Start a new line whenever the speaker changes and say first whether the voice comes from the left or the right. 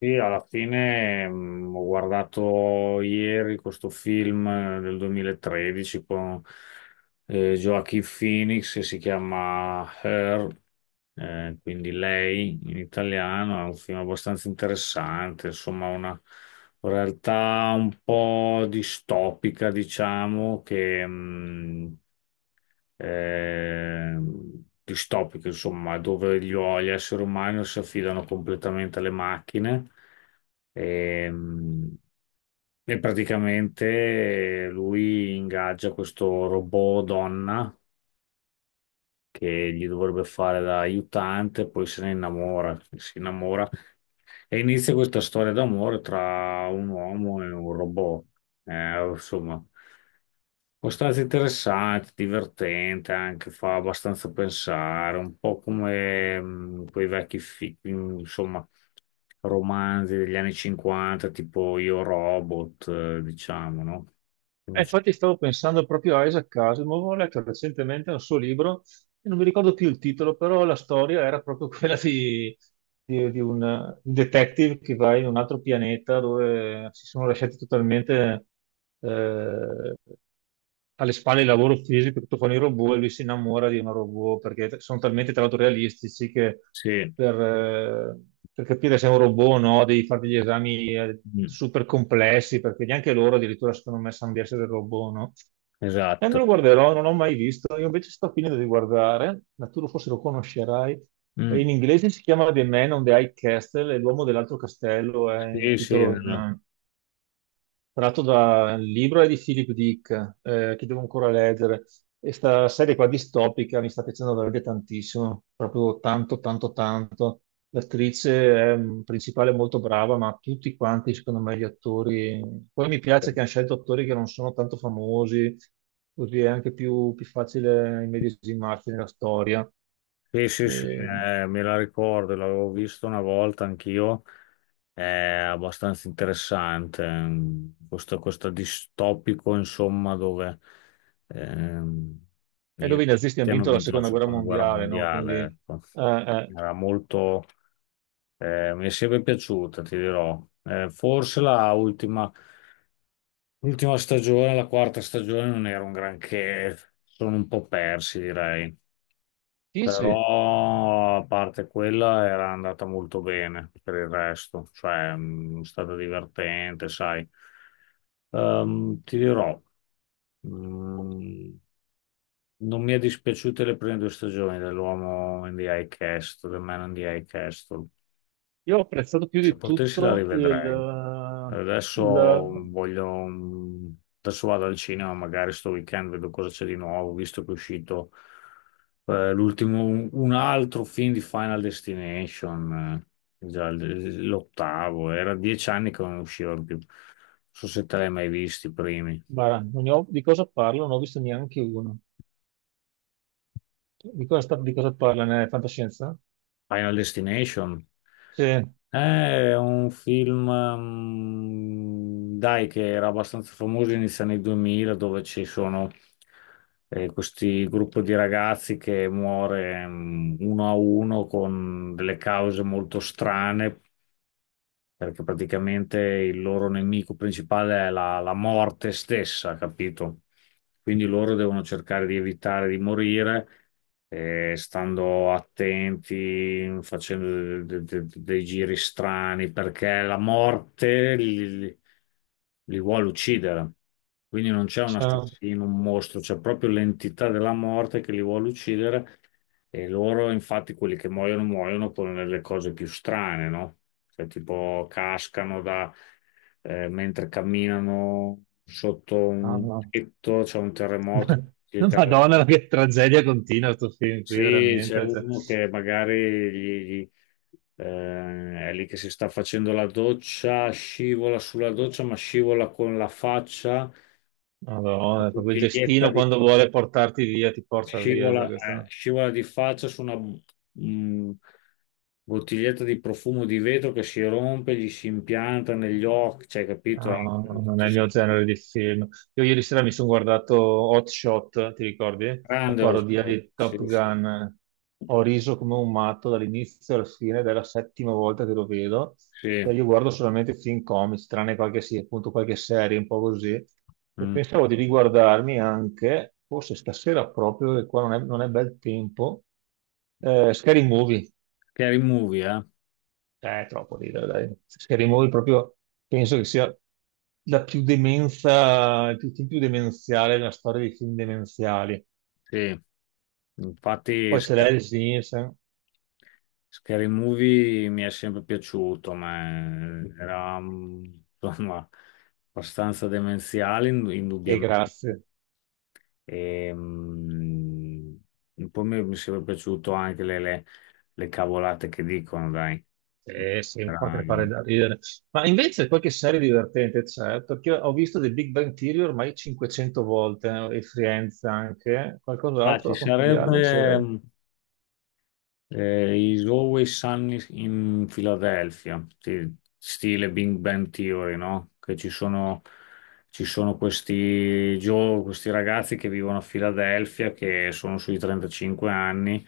left: Sì, alla fine ho guardato ieri questo film del 2013 con Joaquin Phoenix che si chiama Her, quindi Lei in italiano, è un film abbastanza interessante, insomma una realtà un po' distopica, diciamo, che distopiche, insomma, dove gli esseri umani si affidano completamente alle macchine ehm, e praticamente lui ingaggia questo robot donna che gli dovrebbe fare da aiutante, poi se ne innamora, si innamora e inizia questa storia d'amore tra un uomo e un robot. Insomma. Può stare interessante, divertente, anche fa abbastanza pensare, un po' come quei vecchi insomma, romanzi degli anni 50, tipo Io Robot, diciamo, no? Quindi,
right: Infatti stavo pensando proprio a Isaac Asimov, ho letto recentemente un suo libro non mi ricordo più il titolo, però la storia era proprio quella di, di un detective che va in un altro pianeta dove si sono lasciati totalmente eh, alle spalle il lavoro fisico, tutto fanno i robot e lui si innamora di una robot perché sono talmente tra l'altro realistici che
left: sì,
right: per, eh, per capire se è un robot o no devi fare degli esami
left: mm,
right: super complessi perché neanche loro addirittura secondo me sanno di essere robot, no? E me
left: esatto.
right: lo guarderò, non l'ho mai visto. Io invece sto finendo di guardare, ma forse lo conoscerai. E
left: Mm,
right: in inglese si chiama The Man on the High Castle, e l'uomo dell'altro castello è in
left: sì, sì.
right: titolo in, tratto dal libro è di Philip Dick, che devo ancora leggere. E sta serie qua distopica mi sta piacendo veramente tantissimo, proprio tanto, tanto, tanto. L'attrice è, principale è molto brava, ma tutti quanti, secondo me, gli attori. Poi mi piace che hanno scelto attori che non sono tanto famosi, così è anche più facile immedesimarsi nella storia.
left: Sì, sì, sì,
right: E,
left: me la ricordo, l'avevo visto una volta anch'io, è abbastanza interessante, questo distopico, insomma, dove ehm,
right: e
left: i
right: dove i nazisti
left: nazisti
right: hanno
left: hanno
right: vinto la
left: vinto la
right: seconda guerra
left: seconda guerra
right: mondiale, no? Quindi,
left: mondiale,
right: eh,
left: ecco.
right: eh,
left: Era molto, mi è sempre piaciuta, ti dirò. Forse l'ultima stagione, la quarta stagione, non era un granché, sono un po' persi, direi.
right: sì,
left: Però
right: sì.
left: a parte quella era andata molto bene per il resto, cioè è stata divertente, sai. Ti dirò, mh, non mi è dispiaciute le prime due stagioni dell'uomo in the High Castle, del Man in the High Castle.
right: Io ho apprezzato più
left: Se
right: di
left: potessi la
right: tutto
left: rivedrei.
right: il...
left: Adesso
right: il-
left: voglio, mm, adesso vado al cinema, magari sto weekend vedo cosa c'è di nuovo, visto che è uscito l'ultimo, un altro film di Final Destination, già l'ottavo, era 10 anni che non usciva più. Non so se te l'hai mai visti i primi.
right: guarda, non ne ho- di cosa parlo? Non ho visto neanche uno. Di cosa, di cosa parla? Nella fantascienza?
left: Final Destination?
right: Sì.
left: È un film, dai, che era abbastanza famoso inizio anni 2000, dove ci sono questi gruppo di ragazzi che muore uno a uno con delle cause molto strane, perché praticamente il loro nemico principale è la morte stessa, capito? Quindi loro devono cercare di evitare di morire, stando attenti, facendo dei giri strani, perché la morte li vuole uccidere. Quindi non c'è un
right: sa-
left: assassino, un mostro, c'è proprio l'entità della morte che li vuole uccidere e loro, infatti, quelli che muoiono, muoiono con le cose più strane, no? Cioè, tipo, cascano da, mentre camminano sotto
right: ah,
left: un
right: no.
left: tetto, c'è un terremoto. gli cade-
right: Madonna, che tragedia continua questo film qui,
left: Sì, c'è
right: veramente. Cioè,
left: uno che magari è lì che si sta facendo la doccia, scivola sulla doccia, ma scivola con la faccia,
right: Madonna, proprio il
left: una
right: destino quando vuole portarti via, ti porta via. Cioè, questo.
left: Scivola di faccia su una bottiglietta di profumo di vetro che si rompe, gli si impianta negli occhi, cioè, capito? Eh,
right: No, no, non è
left: tutto
right: il
left: s-
right: mio genere di film. Io ieri sera mi sono guardato Hot Shot, ti ricordi? La
left: grande
right: parodia
left: Osborne.
right: di
left: Sì,
right: Top
left: sì,
right: Gun. Ho riso come un matto dall'inizio alla fine, ed è la settima volta che lo vedo. E
left: sì.
right: io guardo solamente film comics, tranne qualche, sì, appunto, qualche serie, un po' così. E
left: Mm.
right: pensavo di riguardarmi anche, forse stasera proprio, che qua non è bel tempo, Scary Movie.
left: Scary Movie, eh?
right: Cioè, è troppo ridere, dai. Scary Movie proprio penso che sia la più demenza, il film più demenziale nella storia dei film demenziali.
left: Sì. Infatti,
right: Poi c'è Leslie Nielsen
left: Scary Movie mi è sempre piaciuto, ma era, insomma, abbastanza demenziale,
right: e
left: indubbiamente.
right: grazie.
left: E, mm, poi mi sarebbe piaciuto anche le cavolate che dicono, dai.
right: Sì, sì, mi fa crepare
left: Dai.
right: da ridere. Ma invece qualche serie divertente c'è, perché ho visto The Big Bang Theory ormai 500 volte, e Friends anche.
left: Ah,
right: Qualcos'altro
left: ci
right: da consigliarmi c'è?
left: sarebbe
right: È
left: Is Always Sunny in Philadelphia, sì, stile Big Bang Theory, no? Che ci sono questi, questi ragazzi che vivono a Filadelfia, che sono sui 35 anni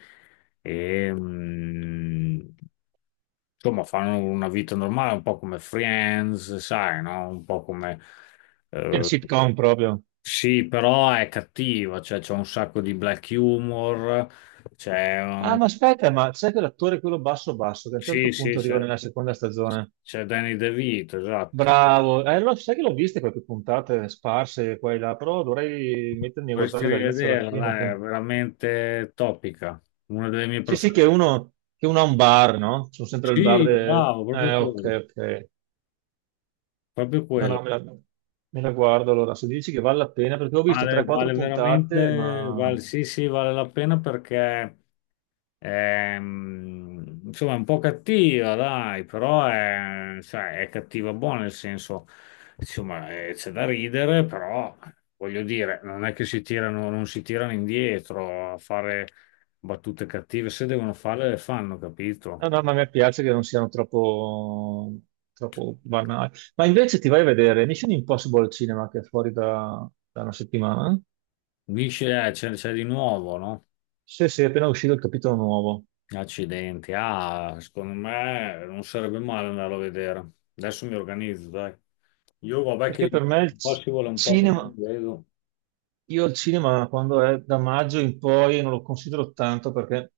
left: e insomma, fanno una vita normale, un po' come Friends, sai, no? Un po' come,
right: una
left: eh,
right: sitcom proprio.
left: sì, però è cattiva, cioè c'è un sacco di black humor. c'è...
right: Ah,
left: un-
right: ma aspetta, ma c'è quell'attore, quello basso basso, che a un certo
left: Sì, sì,
right: punto arriva
left: c'è
right: nella seconda stagione.
left: c'è Danny DeVito, esatto.
right: Bravo, sai che l'ho viste quelle puntate sparse qua e là, però dovrei mettermi a
left: Vorresti
right: guardarle dall'inizio alla
left: rivederla,
right: fine.
left: dai, è veramente topica, una delle mie
right: Sì, sì,
left: preferite.
right: che uno ha un bar, no? Sono sempre
left: Sì, bravo, proprio quello,
right: Ok, ok.
left: proprio
right: No, no,
left: quello.
right: me la guardo allora. Se dici che vale la pena, perché ho visto
left: Vale,
right: 3-4
left: vale
right: puntate,
left: veramente,
right: ma...
left: vale, sì, sì, vale la pena perché. Insomma, è un po' cattiva, dai, però è, sai, è cattiva buona, nel senso, insomma, c'è da ridere, però voglio dire, non è che si tirano, non si tirano indietro a fare battute cattive, se devono farle le fanno, capito?
right: No, no, ma a me piace che non siano troppo, troppo banali. Ma invece ti vai a vedere Mission Impossible al cinema, che è fuori da una settimana?
left: Dici, c'è di nuovo, no?
right: Sì, sì, è appena uscito il capitolo nuovo.
left: Accidenti, ah, secondo me non sarebbe male andarlo a vedere. Adesso mi organizzo, dai. Io vabbè che
right: Perché per me il
left: un po'
right: c-
left: si vuole un po' così,
right: Cinema,
left: vedo.
right: io il cinema quando è da maggio in poi non lo considero tanto perché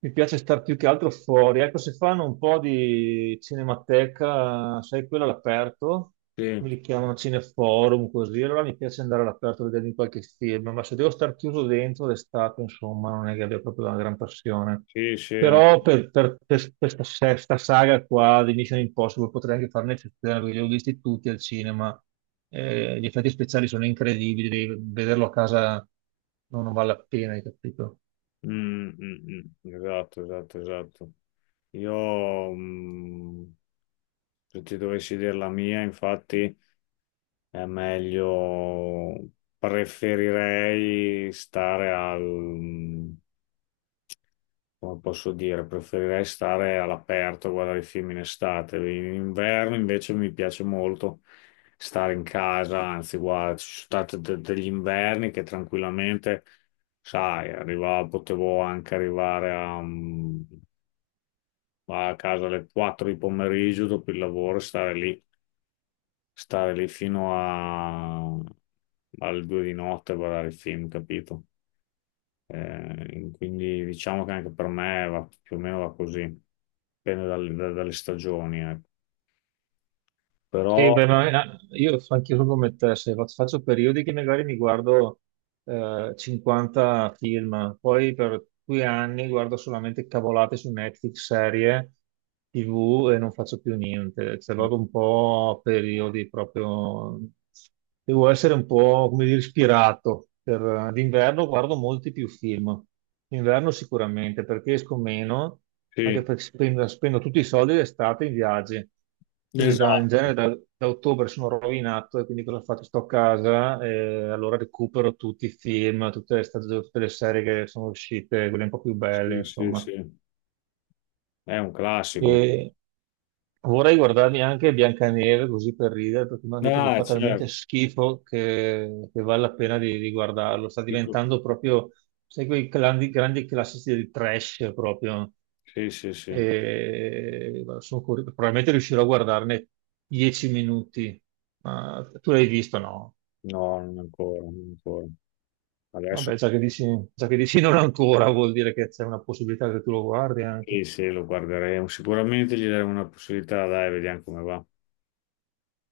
right: mi piace star più che altro fuori. Ecco, se fanno un po' di cinemateca, sai, quella all'aperto, me
left: Sì.
right: li chiamano cineforum così, allora mi piace andare all'aperto a vedermi qualche film, ma se devo star chiuso dentro d'estate, insomma, non è che abbia proprio una gran passione.
left: Sì, sì, no.
right: Però per questa sesta saga qua di Mission Impossible potrei anche fare un'eccezione, perché li ho visti tutti al cinema. Gli effetti speciali sono incredibili, devi vederlo a casa non vale la pena, hai capito?
left: Mm, mm, mm. Esatto, esatto, esatto. Io, se ti dovessi dire la mia, infatti, è meglio, preferirei stare al, come posso dire, preferirei stare all'aperto, a guardare i film in estate. In inverno invece mi piace molto stare in casa, anzi, guarda, ci sono stati degli inverni che tranquillamente, sai, potevo anche arrivare a casa alle 4 di pomeriggio dopo il lavoro, e stare lì alle 2 di notte a guardare i film, capito? Quindi diciamo che anche per me va, più o meno va così, dipende dalle stagioni, ecco. Però
right: Sì, beh, io anch'io sono come te, se faccio periodi che magari mi guardo 50 film, poi per due anni guardo solamente cavolate su Netflix, serie, TV e non faccio più niente. Cioè, vado un po' a periodi proprio... Devo essere un po', come dire, ispirato. Per... D'inverno guardo molti più film, d'inverno sicuramente, perché esco meno,
left: sì,
right: anche perché spendo tutti i soldi d'estate in viaggi. Quindi
left: esatto,
right: da ottobre sono rovinato e quindi cosa ho fatto? Sto a casa e allora recupero tutti i film, tutte le, stagioni, tutte le serie che sono uscite, quelle un po' più belle,
left: sì, sì,
right: insomma.
left: sì, è un classico.
right: E vorrei guardarmi anche Biancaneve così per ridere, perché mi hanno detto che
left: Ah,
right: fa talmente
left: certo,
right: schifo che vale la pena di guardarlo. Sta
left: dico-
right: diventando proprio, sai, quei grandi, grandi classici del trash proprio
left: sì, sì, sì, no,
right: e guarda, sono curioso, probabilmente riuscirò a guardarne 10 minuti. Ma tu l'hai visto, no?
left: non ancora, non ancora. Adesso
right: Vabbè, già che dici non ancora, vuol dire che c'è una possibilità che tu lo guardi anche.
left: sì, sì, lo guarderemo, sicuramente gli daremo una possibilità, dai, vediamo come va.